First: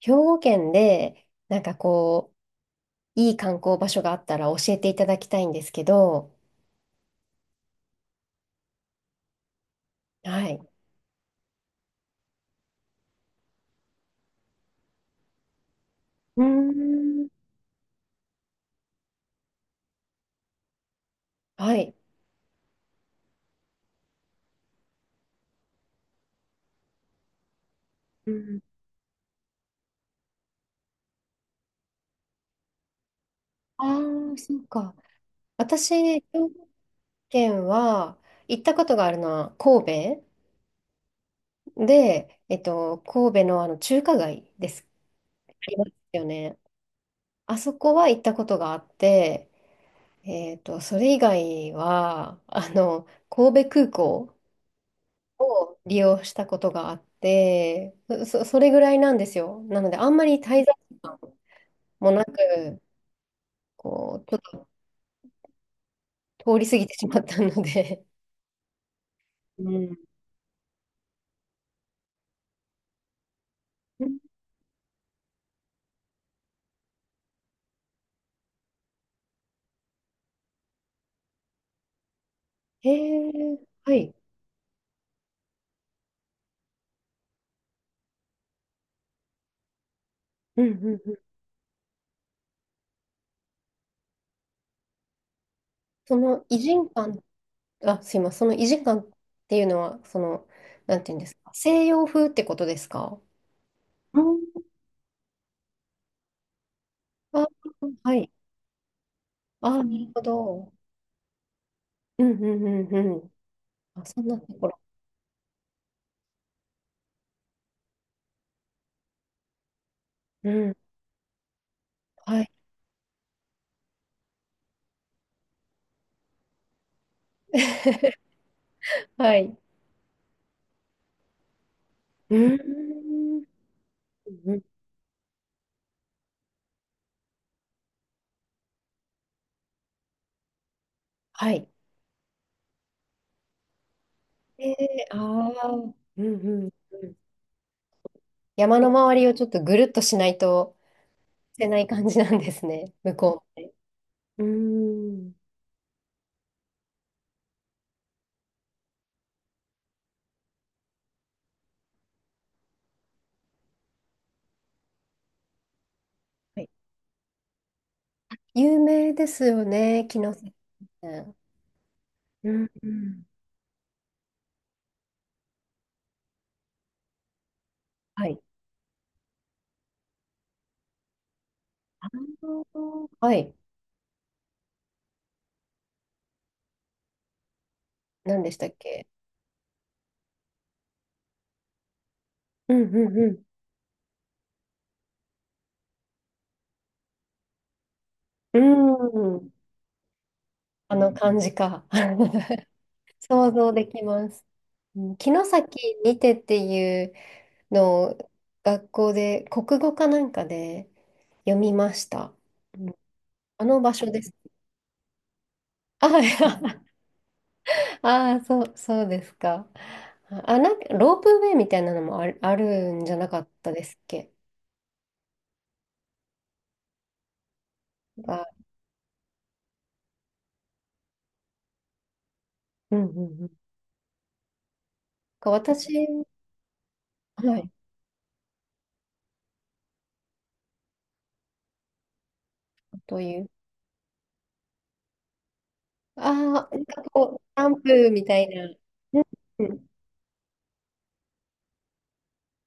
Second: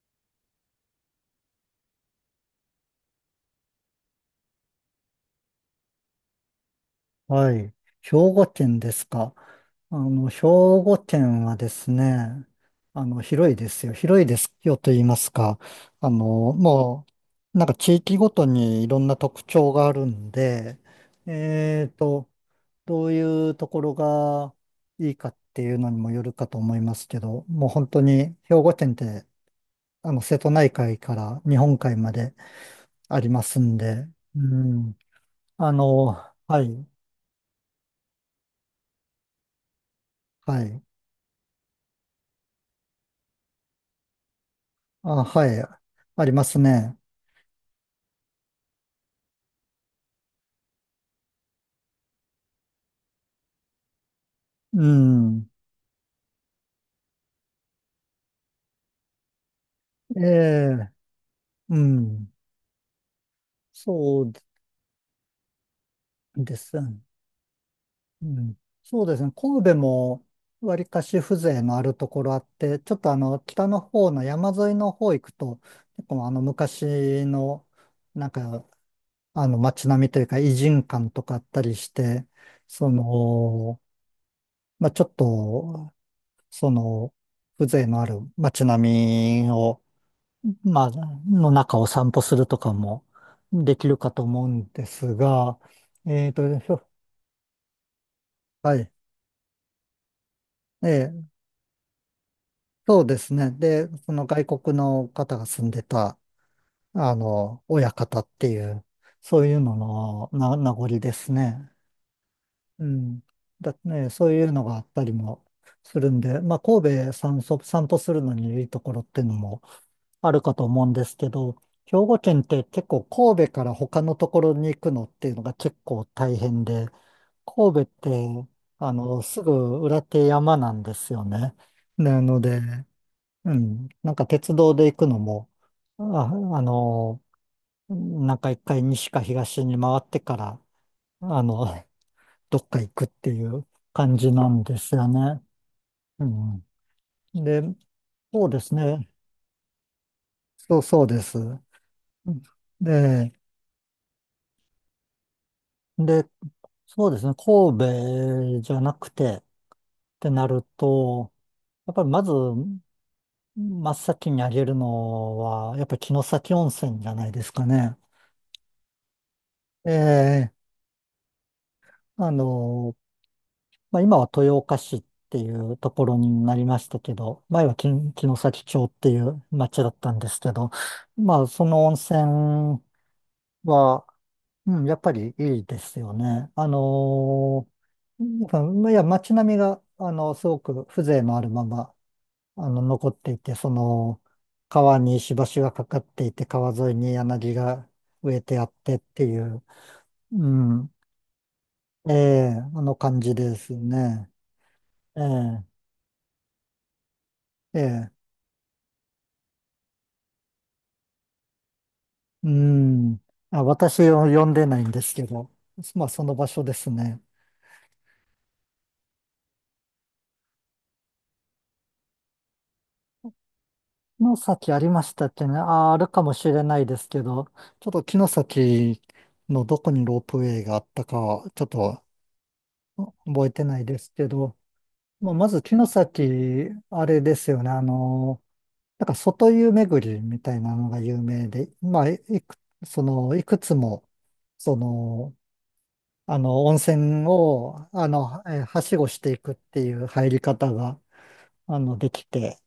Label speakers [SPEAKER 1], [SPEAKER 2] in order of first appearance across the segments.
[SPEAKER 1] 兵庫県で、なんかこう、いい観光場所があったら教えていただきたいんですけど。
[SPEAKER 2] はい。兵庫県ですか。兵
[SPEAKER 1] はい。
[SPEAKER 2] 庫県はですね、広いですよ。広いですよと言いますか。あの、
[SPEAKER 1] うー
[SPEAKER 2] も
[SPEAKER 1] ん。
[SPEAKER 2] なんか地域ごとにいろんな特徴があるんで、
[SPEAKER 1] は
[SPEAKER 2] えー
[SPEAKER 1] い。
[SPEAKER 2] と、どういうところがいいかっていうのにもよるかと思いますけど、もう本当
[SPEAKER 1] う
[SPEAKER 2] に兵
[SPEAKER 1] ん。
[SPEAKER 2] 庫県って、瀬戸内海から日本海までありますん
[SPEAKER 1] あ
[SPEAKER 2] で、
[SPEAKER 1] あ、
[SPEAKER 2] う
[SPEAKER 1] そうか。
[SPEAKER 2] ん、あ
[SPEAKER 1] 私、
[SPEAKER 2] の、
[SPEAKER 1] 兵庫
[SPEAKER 2] はい、
[SPEAKER 1] 県は行ったことがあるのは神
[SPEAKER 2] はい。
[SPEAKER 1] 戸で、神戸のあの中華街です。
[SPEAKER 2] あ、は
[SPEAKER 1] あ
[SPEAKER 2] い。
[SPEAKER 1] ります
[SPEAKER 2] あ
[SPEAKER 1] よ
[SPEAKER 2] りま
[SPEAKER 1] ね。
[SPEAKER 2] すね。
[SPEAKER 1] あそこは行ったことがあって、それ以外は、神戸空港。
[SPEAKER 2] うん。
[SPEAKER 1] 利用したことがあって、それぐらいなんですよ。なので、あん
[SPEAKER 2] え
[SPEAKER 1] まり滞在
[SPEAKER 2] え、
[SPEAKER 1] 時間
[SPEAKER 2] う
[SPEAKER 1] もな
[SPEAKER 2] ん。
[SPEAKER 1] く、
[SPEAKER 2] そ
[SPEAKER 1] こう、
[SPEAKER 2] う
[SPEAKER 1] ちょっと
[SPEAKER 2] で
[SPEAKER 1] 通り過
[SPEAKER 2] す
[SPEAKER 1] ぎて
[SPEAKER 2] ね。
[SPEAKER 1] しまったので。
[SPEAKER 2] うん。そうですね。
[SPEAKER 1] う
[SPEAKER 2] 神戸
[SPEAKER 1] ん。
[SPEAKER 2] も、わりかし風情のあるところあって、ちょっと北の方の山沿いの方行くと、結構昔の、なんか、街並みというか、異人館とかあったりして、そ
[SPEAKER 1] へえ、
[SPEAKER 2] の、
[SPEAKER 1] はい。
[SPEAKER 2] まあ、ちょっと、その、風情のある街並みを、
[SPEAKER 1] うんう
[SPEAKER 2] まあ、
[SPEAKER 1] んうん。
[SPEAKER 2] の中を散歩するとかもできるかと思うんですが、
[SPEAKER 1] そ
[SPEAKER 2] えっ
[SPEAKER 1] の異
[SPEAKER 2] と、ひょ
[SPEAKER 1] 人感、あ、すいません、その異
[SPEAKER 2] は
[SPEAKER 1] 人
[SPEAKER 2] い。
[SPEAKER 1] 感っていうのは、
[SPEAKER 2] え
[SPEAKER 1] なんていうんで
[SPEAKER 2] え、
[SPEAKER 1] すか、西洋風ってことです
[SPEAKER 2] そうで
[SPEAKER 1] か？
[SPEAKER 2] すね。で、そ
[SPEAKER 1] う
[SPEAKER 2] の
[SPEAKER 1] ん。
[SPEAKER 2] 外国の方が住んでた、
[SPEAKER 1] あ、
[SPEAKER 2] 親
[SPEAKER 1] は
[SPEAKER 2] 方っ
[SPEAKER 1] い。
[SPEAKER 2] ていう、そういうの
[SPEAKER 1] あ、なるほ
[SPEAKER 2] のな名
[SPEAKER 1] ど。
[SPEAKER 2] 残ですね。
[SPEAKER 1] うんうん
[SPEAKER 2] う
[SPEAKER 1] うんう
[SPEAKER 2] ん。
[SPEAKER 1] ん。
[SPEAKER 2] だ
[SPEAKER 1] あ、
[SPEAKER 2] ね、
[SPEAKER 1] そん
[SPEAKER 2] そう
[SPEAKER 1] な
[SPEAKER 2] いう
[SPEAKER 1] と
[SPEAKER 2] の
[SPEAKER 1] こ
[SPEAKER 2] があ
[SPEAKER 1] ろ。
[SPEAKER 2] ったりもするんで、まあ、神戸散歩、散歩するのにいいところっていうのもある
[SPEAKER 1] う
[SPEAKER 2] かと
[SPEAKER 1] ん。
[SPEAKER 2] 思うんですけど、兵庫県
[SPEAKER 1] は
[SPEAKER 2] っ
[SPEAKER 1] い。
[SPEAKER 2] て結構神戸から他のところに行くのっていうのが結構大変で、神戸っ て、
[SPEAKER 1] は
[SPEAKER 2] すぐ
[SPEAKER 1] い。
[SPEAKER 2] 裏手山なんですよね。な
[SPEAKER 1] う
[SPEAKER 2] の
[SPEAKER 1] ん。
[SPEAKER 2] で、うん、なんか
[SPEAKER 1] う
[SPEAKER 2] 鉄
[SPEAKER 1] ん。
[SPEAKER 2] 道で行くのも、あ、あの、なんか一回西か東に回ってから、あ
[SPEAKER 1] は
[SPEAKER 2] の、
[SPEAKER 1] い。
[SPEAKER 2] どっか行くっていう感じなん
[SPEAKER 1] え
[SPEAKER 2] ですよ
[SPEAKER 1] ー
[SPEAKER 2] ね。
[SPEAKER 1] ああ。うん
[SPEAKER 2] う
[SPEAKER 1] う
[SPEAKER 2] ん。
[SPEAKER 1] んうん。
[SPEAKER 2] で、そうです
[SPEAKER 1] 山の
[SPEAKER 2] ね。
[SPEAKER 1] 周りをちょっとぐるっとしないと
[SPEAKER 2] そうそうです。
[SPEAKER 1] 捨てない感じなんですね、向
[SPEAKER 2] で、
[SPEAKER 1] こうって。うーん。
[SPEAKER 2] で、そうですね。神戸じゃなくてってなると、やっぱりまず真っ先に挙げるのは、やっぱり城崎
[SPEAKER 1] は
[SPEAKER 2] 温
[SPEAKER 1] い。
[SPEAKER 2] 泉じゃないですかね。
[SPEAKER 1] 有名ですよね、木の
[SPEAKER 2] ええ、
[SPEAKER 1] 先。
[SPEAKER 2] あ
[SPEAKER 1] うん、う
[SPEAKER 2] の、
[SPEAKER 1] ん。
[SPEAKER 2] まあ、今は豊岡市っていうところになりましたけど、前は城
[SPEAKER 1] は
[SPEAKER 2] 城
[SPEAKER 1] い。
[SPEAKER 2] 崎町っていう町だったんですけど、まあ、その温
[SPEAKER 1] う
[SPEAKER 2] 泉
[SPEAKER 1] ん。はいはい。
[SPEAKER 2] は、うん、やっぱりいいですよね。
[SPEAKER 1] 何
[SPEAKER 2] やっ
[SPEAKER 1] でしたっ
[SPEAKER 2] ぱいや、
[SPEAKER 1] け？
[SPEAKER 2] 街並みが、すごく風情のあるまま、
[SPEAKER 1] うん
[SPEAKER 2] 残っ
[SPEAKER 1] う
[SPEAKER 2] てい
[SPEAKER 1] ん
[SPEAKER 2] て、川に石橋がかかっていて、川沿いに柳が植えて
[SPEAKER 1] う
[SPEAKER 2] あって
[SPEAKER 1] ん。
[SPEAKER 2] ってい
[SPEAKER 1] うーん。
[SPEAKER 2] う、うん、
[SPEAKER 1] あの感じか。
[SPEAKER 2] ええ、 あの感じ
[SPEAKER 1] 想
[SPEAKER 2] で
[SPEAKER 1] 像
[SPEAKER 2] す
[SPEAKER 1] できま
[SPEAKER 2] ね。
[SPEAKER 1] す。うん。
[SPEAKER 2] え
[SPEAKER 1] 城
[SPEAKER 2] え、
[SPEAKER 1] 崎にてっていう
[SPEAKER 2] え
[SPEAKER 1] の、
[SPEAKER 2] え、
[SPEAKER 1] 学校で国語かなんかで読みました。
[SPEAKER 2] う
[SPEAKER 1] うん。
[SPEAKER 2] ん。あ、
[SPEAKER 1] あの場所
[SPEAKER 2] 私
[SPEAKER 1] で
[SPEAKER 2] を
[SPEAKER 1] す。
[SPEAKER 2] 呼んでないんですけど、ま
[SPEAKER 1] あ、
[SPEAKER 2] あ
[SPEAKER 1] は
[SPEAKER 2] そ
[SPEAKER 1] い。
[SPEAKER 2] の場所で すね。
[SPEAKER 1] あー、そうですか。あ、なんかロープウェイみたいなのもあるんじゃなかったですっけ？
[SPEAKER 2] 城崎ありましたっけね。あ、あるかもしれないですけど、ちょっと城
[SPEAKER 1] あ、
[SPEAKER 2] 崎のどこにロープウェイがあったかは、ちょっと
[SPEAKER 1] うんうんう
[SPEAKER 2] 覚
[SPEAKER 1] ん。
[SPEAKER 2] えてないですけど、まあ、ま
[SPEAKER 1] か
[SPEAKER 2] ず城
[SPEAKER 1] 私、
[SPEAKER 2] 崎、あれです
[SPEAKER 1] は
[SPEAKER 2] よね。
[SPEAKER 1] い、
[SPEAKER 2] なんか外湯巡りみたいなのが有名で、
[SPEAKER 1] とい
[SPEAKER 2] い
[SPEAKER 1] う。
[SPEAKER 2] くつも、その、
[SPEAKER 1] あ
[SPEAKER 2] 温
[SPEAKER 1] あ、なんか
[SPEAKER 2] 泉
[SPEAKER 1] こう、キャン
[SPEAKER 2] を、
[SPEAKER 1] プみたいな。
[SPEAKER 2] はしごしていくっ
[SPEAKER 1] う
[SPEAKER 2] て
[SPEAKER 1] ん。
[SPEAKER 2] いう入り方が、できて、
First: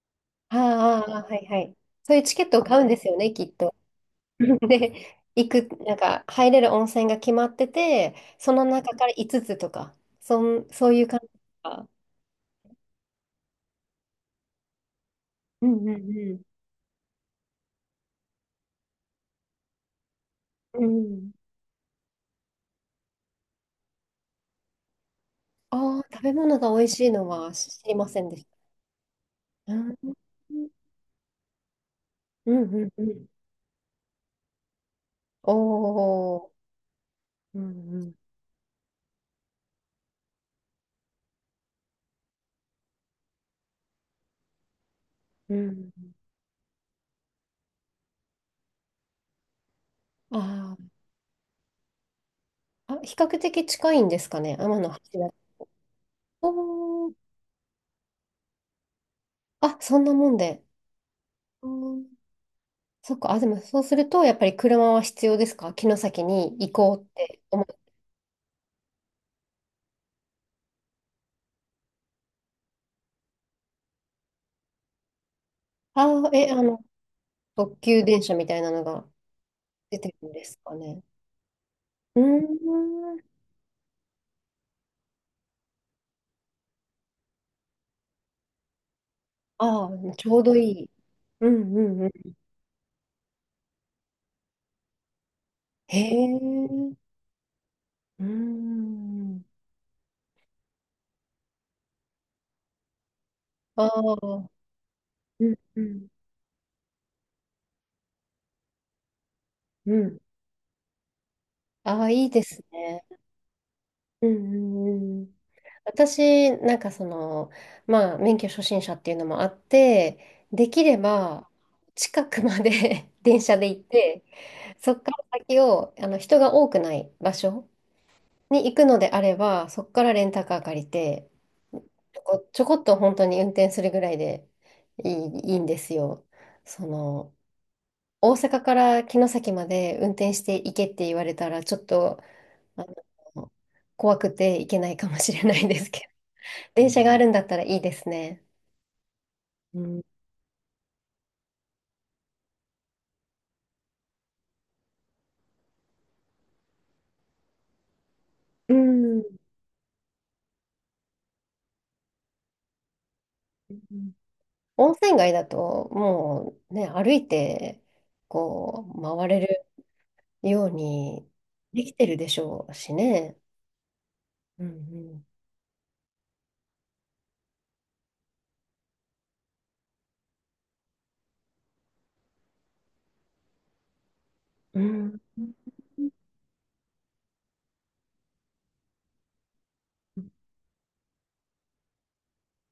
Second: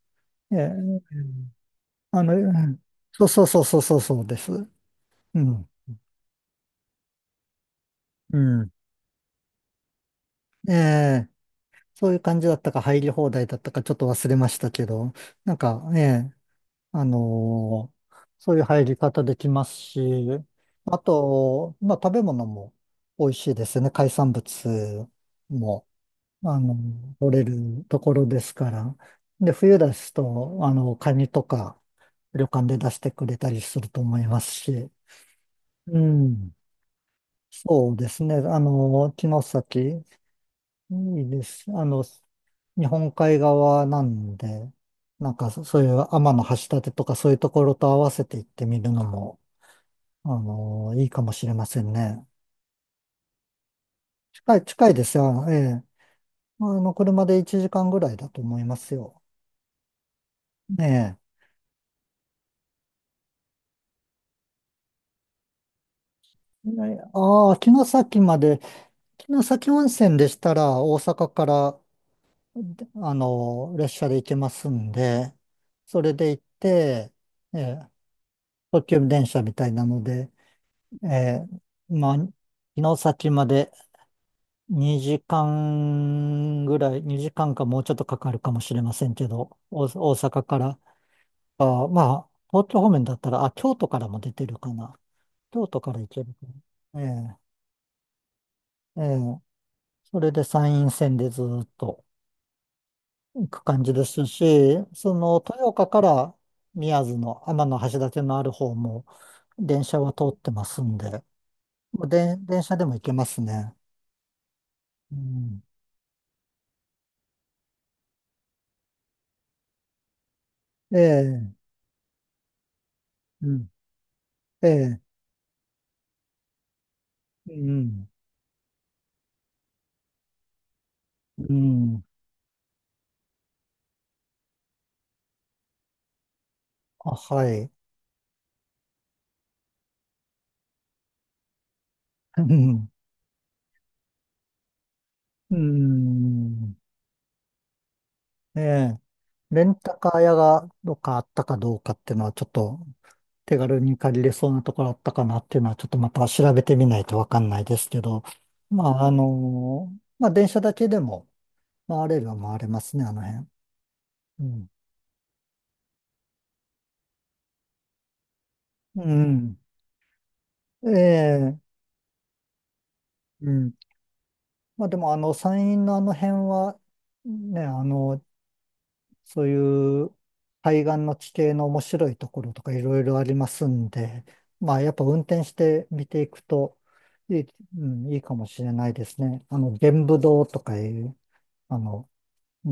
[SPEAKER 2] え
[SPEAKER 1] あー
[SPEAKER 2] ー
[SPEAKER 1] あー、あー、はいはい。そうい
[SPEAKER 2] あ
[SPEAKER 1] う
[SPEAKER 2] の、
[SPEAKER 1] チ
[SPEAKER 2] う
[SPEAKER 1] ケットを買
[SPEAKER 2] ん
[SPEAKER 1] うんですよ
[SPEAKER 2] そう
[SPEAKER 1] ね、
[SPEAKER 2] そ
[SPEAKER 1] き
[SPEAKER 2] う
[SPEAKER 1] っ
[SPEAKER 2] そう
[SPEAKER 1] と。
[SPEAKER 2] そうそうそうで す。
[SPEAKER 1] で、
[SPEAKER 2] う
[SPEAKER 1] 行く、
[SPEAKER 2] ん。
[SPEAKER 1] なんか入れる温泉が決まってて、
[SPEAKER 2] う
[SPEAKER 1] その
[SPEAKER 2] ん。
[SPEAKER 1] 中から5つとか、
[SPEAKER 2] え
[SPEAKER 1] そういう感じ
[SPEAKER 2] え、
[SPEAKER 1] とか。
[SPEAKER 2] そういう感じだったか入り放題だったかちょっと忘れましたけど、なん
[SPEAKER 1] う
[SPEAKER 2] か、
[SPEAKER 1] んう
[SPEAKER 2] ええ、
[SPEAKER 1] ん
[SPEAKER 2] あのーそういう入り方できますし、
[SPEAKER 1] うん。
[SPEAKER 2] あ
[SPEAKER 1] うん。
[SPEAKER 2] と、まあ食べ物も美味しいですよね。海産物も、
[SPEAKER 1] ああ、食べ
[SPEAKER 2] あ
[SPEAKER 1] 物が
[SPEAKER 2] の、
[SPEAKER 1] 美味しいの
[SPEAKER 2] 取れ
[SPEAKER 1] は知
[SPEAKER 2] る
[SPEAKER 1] り
[SPEAKER 2] と
[SPEAKER 1] ま
[SPEAKER 2] こ
[SPEAKER 1] せ
[SPEAKER 2] ろ
[SPEAKER 1] んで
[SPEAKER 2] で
[SPEAKER 1] し
[SPEAKER 2] すから。で、
[SPEAKER 1] た。
[SPEAKER 2] 冬で
[SPEAKER 1] う
[SPEAKER 2] す
[SPEAKER 1] ん
[SPEAKER 2] と、カニとか旅
[SPEAKER 1] うんう
[SPEAKER 2] 館で
[SPEAKER 1] ん
[SPEAKER 2] 出し
[SPEAKER 1] う
[SPEAKER 2] てく
[SPEAKER 1] ん。
[SPEAKER 2] れたりすると思いますし、
[SPEAKER 1] お
[SPEAKER 2] う
[SPEAKER 1] お。
[SPEAKER 2] ん。
[SPEAKER 1] うん
[SPEAKER 2] そう
[SPEAKER 1] う
[SPEAKER 2] で
[SPEAKER 1] ん
[SPEAKER 2] すね。城崎、いいです。日本海側なんで、なんか
[SPEAKER 1] う
[SPEAKER 2] そそうい
[SPEAKER 1] ん。
[SPEAKER 2] う天橋立とかそういうところと合わせて行ってみるのも、
[SPEAKER 1] あー
[SPEAKER 2] いいかもしれませんね。
[SPEAKER 1] あ、比較的近いんですかね、
[SPEAKER 2] 近い、
[SPEAKER 1] 天
[SPEAKER 2] 近
[SPEAKER 1] 橋
[SPEAKER 2] いです
[SPEAKER 1] 立。
[SPEAKER 2] よ。ええ。
[SPEAKER 1] おお。
[SPEAKER 2] 車で1時間ぐらいだと思いますよ。
[SPEAKER 1] あ、そんなもんで。
[SPEAKER 2] ええ。
[SPEAKER 1] うん。そっか。あ、でもそうすると、やっぱり車は必要ですか？城崎に行こうって。
[SPEAKER 2] ああー、城崎まで、城崎温泉でしたら大阪からであの、列車で行けますんで、それ
[SPEAKER 1] あ
[SPEAKER 2] で
[SPEAKER 1] あ、
[SPEAKER 2] 行っ
[SPEAKER 1] え、
[SPEAKER 2] て、え
[SPEAKER 1] 特
[SPEAKER 2] ー
[SPEAKER 1] 急電車みたいなの
[SPEAKER 2] 特
[SPEAKER 1] が
[SPEAKER 2] 急電車みたいな
[SPEAKER 1] 出
[SPEAKER 2] の
[SPEAKER 1] てる
[SPEAKER 2] で、
[SPEAKER 1] んですかね。
[SPEAKER 2] えまあ、
[SPEAKER 1] うー
[SPEAKER 2] 城
[SPEAKER 1] ん。
[SPEAKER 2] 崎まで2時間ぐらい、2時間かもうちょっとかかるかもしれませんけど、
[SPEAKER 1] あ
[SPEAKER 2] 大
[SPEAKER 1] あ、ちょう
[SPEAKER 2] 阪
[SPEAKER 1] ど
[SPEAKER 2] か
[SPEAKER 1] い
[SPEAKER 2] ら、
[SPEAKER 1] い。うんう
[SPEAKER 2] あー、
[SPEAKER 1] ん
[SPEAKER 2] ま
[SPEAKER 1] う
[SPEAKER 2] あ、
[SPEAKER 1] ん。
[SPEAKER 2] 東京方面だったら、あ、京都からも出てるかな。京都から
[SPEAKER 1] へ
[SPEAKER 2] 行けるか
[SPEAKER 1] え。
[SPEAKER 2] な。
[SPEAKER 1] うー
[SPEAKER 2] ーえー
[SPEAKER 1] ん。
[SPEAKER 2] それで山陰線でずーっと。く感
[SPEAKER 1] あ
[SPEAKER 2] じですし、
[SPEAKER 1] あ、
[SPEAKER 2] その
[SPEAKER 1] うん
[SPEAKER 2] 豊
[SPEAKER 1] う
[SPEAKER 2] 岡か
[SPEAKER 1] ん
[SPEAKER 2] ら宮津の天橋立のある方も電
[SPEAKER 1] う
[SPEAKER 2] 車は
[SPEAKER 1] ん。
[SPEAKER 2] 通ってますんで、
[SPEAKER 1] あ
[SPEAKER 2] もう
[SPEAKER 1] あ、いい
[SPEAKER 2] で
[SPEAKER 1] で
[SPEAKER 2] 電
[SPEAKER 1] す
[SPEAKER 2] 車でも行
[SPEAKER 1] ね。
[SPEAKER 2] けますね。
[SPEAKER 1] うんう
[SPEAKER 2] う
[SPEAKER 1] んうん。
[SPEAKER 2] ん、
[SPEAKER 1] 私、なんかまあ、免許初心者っていうのもあって、できれ
[SPEAKER 2] え
[SPEAKER 1] ば、
[SPEAKER 2] え、
[SPEAKER 1] 近くまで 電
[SPEAKER 2] う
[SPEAKER 1] 車で
[SPEAKER 2] ん、
[SPEAKER 1] 行って、
[SPEAKER 2] え
[SPEAKER 1] そ
[SPEAKER 2] え、
[SPEAKER 1] こから先を、人が多くない場
[SPEAKER 2] う
[SPEAKER 1] 所
[SPEAKER 2] ん、
[SPEAKER 1] に行くのであれば、そこからレンタカー借りて、
[SPEAKER 2] うん、
[SPEAKER 1] ちょこっと本当に運転するぐらいでいいんですよ。そ
[SPEAKER 2] あ、
[SPEAKER 1] の、
[SPEAKER 2] はい。
[SPEAKER 1] 大阪から城崎まで運転して行けって言われたら、ちょっと、
[SPEAKER 2] う
[SPEAKER 1] あ
[SPEAKER 2] ん、
[SPEAKER 1] の、怖くて行けないかもしれな
[SPEAKER 2] う
[SPEAKER 1] いですけど、
[SPEAKER 2] ん、
[SPEAKER 1] 電車があるんだったらいいですね。
[SPEAKER 2] ええ、レン
[SPEAKER 1] う
[SPEAKER 2] タ
[SPEAKER 1] ん。
[SPEAKER 2] カー屋がどっかあったかどうかっていうのはちょっと手軽に借りれそうなところあったかなっていうのは、ちょっとまた調べてみないとわかんないですけど、
[SPEAKER 1] う
[SPEAKER 2] まあ、
[SPEAKER 1] ん。
[SPEAKER 2] まあ、電車だけでも回れるは回れますね、あの辺。うん。
[SPEAKER 1] 温泉街だと、もうね、歩いて、こう、
[SPEAKER 2] う
[SPEAKER 1] 回れるよう
[SPEAKER 2] ん。え
[SPEAKER 1] に
[SPEAKER 2] え、
[SPEAKER 1] できてるでしょうしね。
[SPEAKER 2] うん。
[SPEAKER 1] うんう
[SPEAKER 2] まあ、でも、
[SPEAKER 1] ん
[SPEAKER 2] 山陰のあの辺は、ね、そういう海岸の地形の面白いところとかいろいろありますんで、ま
[SPEAKER 1] う
[SPEAKER 2] あ、やっぱ運
[SPEAKER 1] ん。
[SPEAKER 2] 転して見ていくといい、うん、いいかもしれないですね。玄武洞とかいう、あの、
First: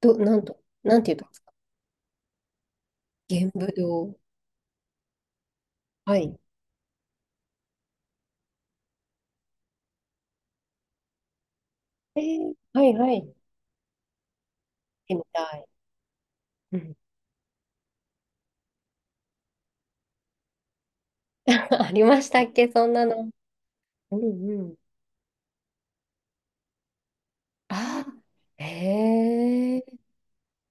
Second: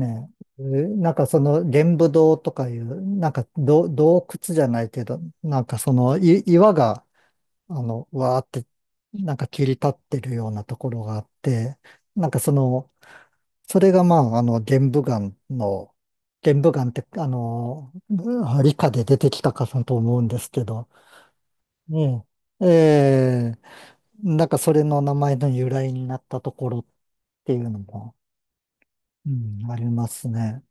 [SPEAKER 1] ど、なんと、
[SPEAKER 2] え、
[SPEAKER 1] なん
[SPEAKER 2] な
[SPEAKER 1] てい
[SPEAKER 2] ん
[SPEAKER 1] うと、
[SPEAKER 2] かその玄武洞とかいう、
[SPEAKER 1] 玄武洞。
[SPEAKER 2] 洞窟じゃないけど、なんかそ
[SPEAKER 1] は
[SPEAKER 2] の
[SPEAKER 1] い。
[SPEAKER 2] い岩が、わーって、なんか切り立ってるようなところがあって、なんかそ
[SPEAKER 1] は
[SPEAKER 2] の、
[SPEAKER 1] いはい。行っ
[SPEAKER 2] それがまあ、玄武
[SPEAKER 1] てみ
[SPEAKER 2] 岩
[SPEAKER 1] たい。
[SPEAKER 2] の、玄武
[SPEAKER 1] う
[SPEAKER 2] 岩っ
[SPEAKER 1] ん。
[SPEAKER 2] て、理科で出てきたかと思うんですけど、
[SPEAKER 1] ありま
[SPEAKER 2] ね
[SPEAKER 1] したっけ、そんなの。
[SPEAKER 2] えー
[SPEAKER 1] うん
[SPEAKER 2] なんか
[SPEAKER 1] う
[SPEAKER 2] そ
[SPEAKER 1] ん。
[SPEAKER 2] れの名前の由来になったところっていうの
[SPEAKER 1] あ
[SPEAKER 2] も、
[SPEAKER 1] あ、
[SPEAKER 2] うん、あ
[SPEAKER 1] へえ。
[SPEAKER 2] りますね。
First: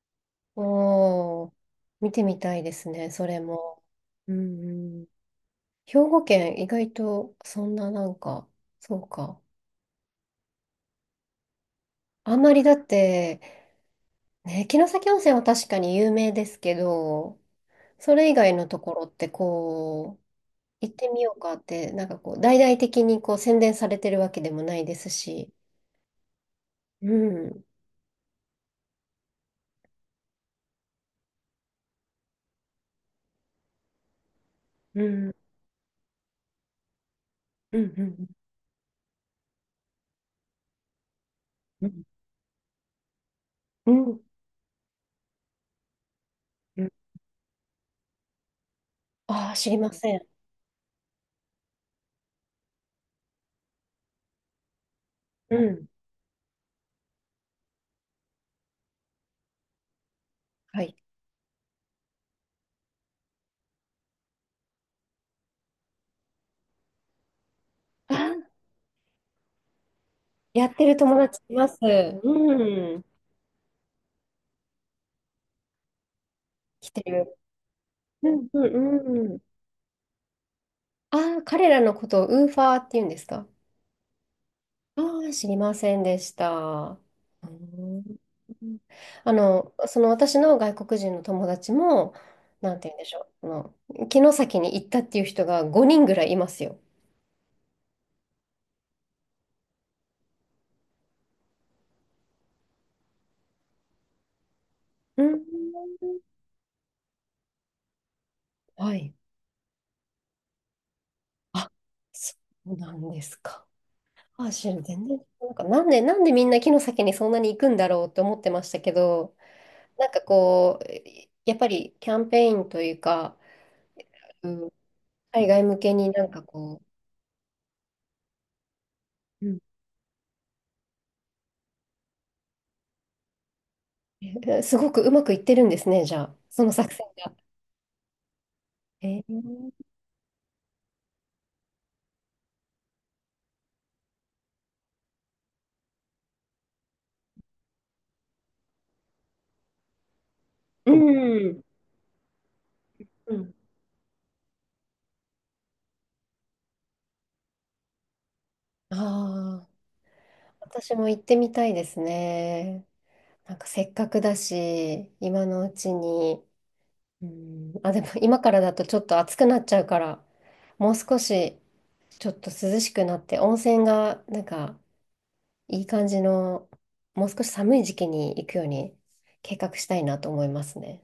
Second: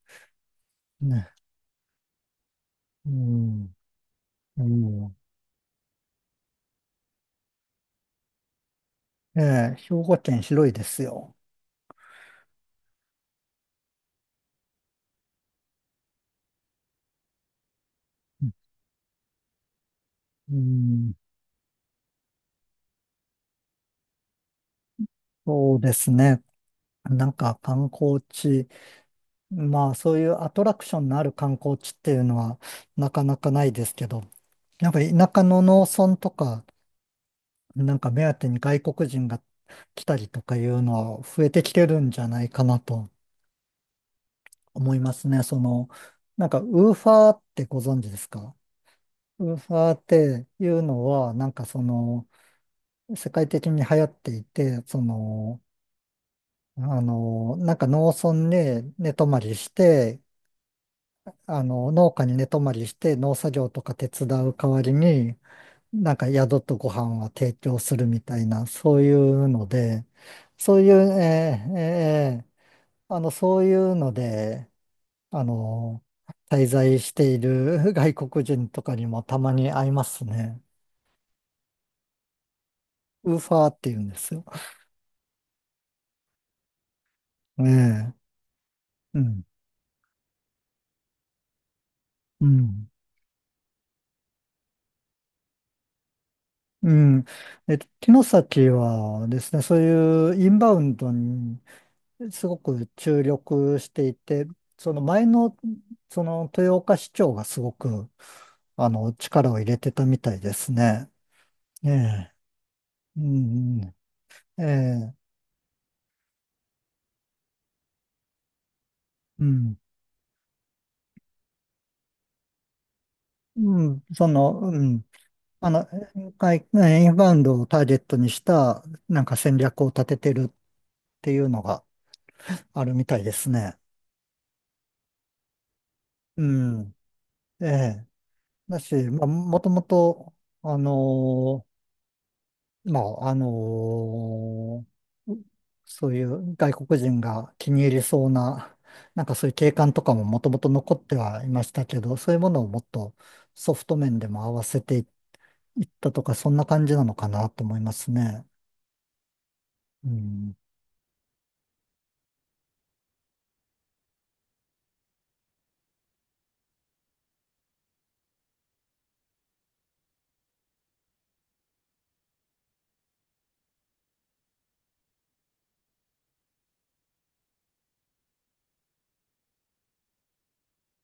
[SPEAKER 2] ね。
[SPEAKER 1] おー、見てみたいです
[SPEAKER 2] う
[SPEAKER 1] ね、それ
[SPEAKER 2] ん、
[SPEAKER 1] も。う
[SPEAKER 2] う
[SPEAKER 1] んうん。
[SPEAKER 2] ん。
[SPEAKER 1] 兵庫県、意外とそんななんか、そう
[SPEAKER 2] え
[SPEAKER 1] か。
[SPEAKER 2] え、兵庫県広いですよ。
[SPEAKER 1] あんまりだって、ね、城崎温泉は確かに有名ですけど、それ以外のところって
[SPEAKER 2] う
[SPEAKER 1] 行って
[SPEAKER 2] ん、
[SPEAKER 1] みようかって、なんかこう、大々的にこう宣伝されてるわけでもないですし。
[SPEAKER 2] そうですね。
[SPEAKER 1] う
[SPEAKER 2] なんか
[SPEAKER 1] ん、
[SPEAKER 2] 観光地、まあそういうアトラクションのある観光地っていうのはなかなかないですけど、なんか
[SPEAKER 1] うん、うん、
[SPEAKER 2] 田舎の農村とか、
[SPEAKER 1] う
[SPEAKER 2] なんか
[SPEAKER 1] ん、
[SPEAKER 2] 目当てに外国人が来たりとかいうのは増えてきて
[SPEAKER 1] う
[SPEAKER 2] る
[SPEAKER 1] ん。
[SPEAKER 2] んじゃないかなと
[SPEAKER 1] うん、
[SPEAKER 2] 思いますね。その、なんか
[SPEAKER 1] う
[SPEAKER 2] ウ
[SPEAKER 1] ん。
[SPEAKER 2] ーファーってご存知ですか？
[SPEAKER 1] あ
[SPEAKER 2] ウ
[SPEAKER 1] あ、
[SPEAKER 2] ー
[SPEAKER 1] 知
[SPEAKER 2] フ
[SPEAKER 1] りま
[SPEAKER 2] ァーっ
[SPEAKER 1] せん。
[SPEAKER 2] ていうのは、なんかその、世界的に流行っていて、そ
[SPEAKER 1] う
[SPEAKER 2] の、
[SPEAKER 1] ん、
[SPEAKER 2] なんか農村で寝泊まりして、
[SPEAKER 1] はい。
[SPEAKER 2] 農家に寝泊まりして農作業とか手伝う代わりに、なんか宿とご飯は提供する
[SPEAKER 1] あ
[SPEAKER 2] みたい
[SPEAKER 1] あ、
[SPEAKER 2] な、そういうので、
[SPEAKER 1] やっ
[SPEAKER 2] そう
[SPEAKER 1] て
[SPEAKER 2] いう、
[SPEAKER 1] る友達い
[SPEAKER 2] え
[SPEAKER 1] ます。
[SPEAKER 2] ーえ
[SPEAKER 1] うん、
[SPEAKER 2] ーそういうので、あの、滞
[SPEAKER 1] 来
[SPEAKER 2] 在
[SPEAKER 1] て
[SPEAKER 2] して
[SPEAKER 1] る。
[SPEAKER 2] いる 外
[SPEAKER 1] う
[SPEAKER 2] 国
[SPEAKER 1] ん、う
[SPEAKER 2] 人とかにも
[SPEAKER 1] ん、う
[SPEAKER 2] た
[SPEAKER 1] ん。
[SPEAKER 2] まに会いますね。
[SPEAKER 1] ああ、彼らのことをウーファーって言うんです
[SPEAKER 2] ウー
[SPEAKER 1] か？
[SPEAKER 2] ファーって言うんですよ。
[SPEAKER 1] ああ、知りませんでした。う
[SPEAKER 2] え
[SPEAKER 1] ん。
[SPEAKER 2] え、う
[SPEAKER 1] あ
[SPEAKER 2] ん。
[SPEAKER 1] の、私の外国人の友達も、
[SPEAKER 2] う
[SPEAKER 1] なん
[SPEAKER 2] ん。
[SPEAKER 1] て言うんでしょう、城崎に行ったっていう人が5人ぐらいいますよ。
[SPEAKER 2] うん。えっと、城崎はですね、そういうインバウンドにすごく注力していて、その
[SPEAKER 1] う
[SPEAKER 2] 前
[SPEAKER 1] ん。
[SPEAKER 2] の、その豊岡市長がすごく、
[SPEAKER 1] はい。
[SPEAKER 2] 力を入れてたみたいですね。
[SPEAKER 1] あ、
[SPEAKER 2] ええ。
[SPEAKER 1] そうなん
[SPEAKER 2] う
[SPEAKER 1] ですか。
[SPEAKER 2] ん、う
[SPEAKER 1] あ、
[SPEAKER 2] ん。え
[SPEAKER 1] 全然、
[SPEAKER 2] え。
[SPEAKER 1] なんか、なんでみんな城崎にそんなに行くんだろうって思ってましたけど、
[SPEAKER 2] うん。
[SPEAKER 1] なんかこう、やっぱりキャンペーンというか、
[SPEAKER 2] うん。そ
[SPEAKER 1] う
[SPEAKER 2] の、
[SPEAKER 1] ん、
[SPEAKER 2] うん。
[SPEAKER 1] 海外
[SPEAKER 2] あ
[SPEAKER 1] 向
[SPEAKER 2] の、
[SPEAKER 1] けになんか
[SPEAKER 2] 外
[SPEAKER 1] こ
[SPEAKER 2] インバウンドをターゲットにした、なんか戦
[SPEAKER 1] う、
[SPEAKER 2] 略を立ててるっていうのがあるみたいですね。
[SPEAKER 1] えすごくうまくいってるんですね、じゃあ、
[SPEAKER 2] う
[SPEAKER 1] その作
[SPEAKER 2] ん。
[SPEAKER 1] 戦が。
[SPEAKER 2] ええ。だし、
[SPEAKER 1] え
[SPEAKER 2] まあ、もとも
[SPEAKER 1] ー、
[SPEAKER 2] と、あのまあ、ーそういう外国人が気に入りそうな、なんかそういう景観とかももともと
[SPEAKER 1] う
[SPEAKER 2] 残ってはいま
[SPEAKER 1] ん。
[SPEAKER 2] したけど、そういうものをもっと
[SPEAKER 1] うん。
[SPEAKER 2] ソフト面でも合わせていったとか、そんな感じなのかなと思いますね。
[SPEAKER 1] ああ、
[SPEAKER 2] うん
[SPEAKER 1] 私も行ってみたいですね。なんかせっかくだし、今のうちに。うん、あ、でも今からだとちょっと暑くなっちゃうから、もう少しちょっと涼しくなって、温泉がなんかいい感じの、もう少し寒い時期に行くように計画したいなと思いますね。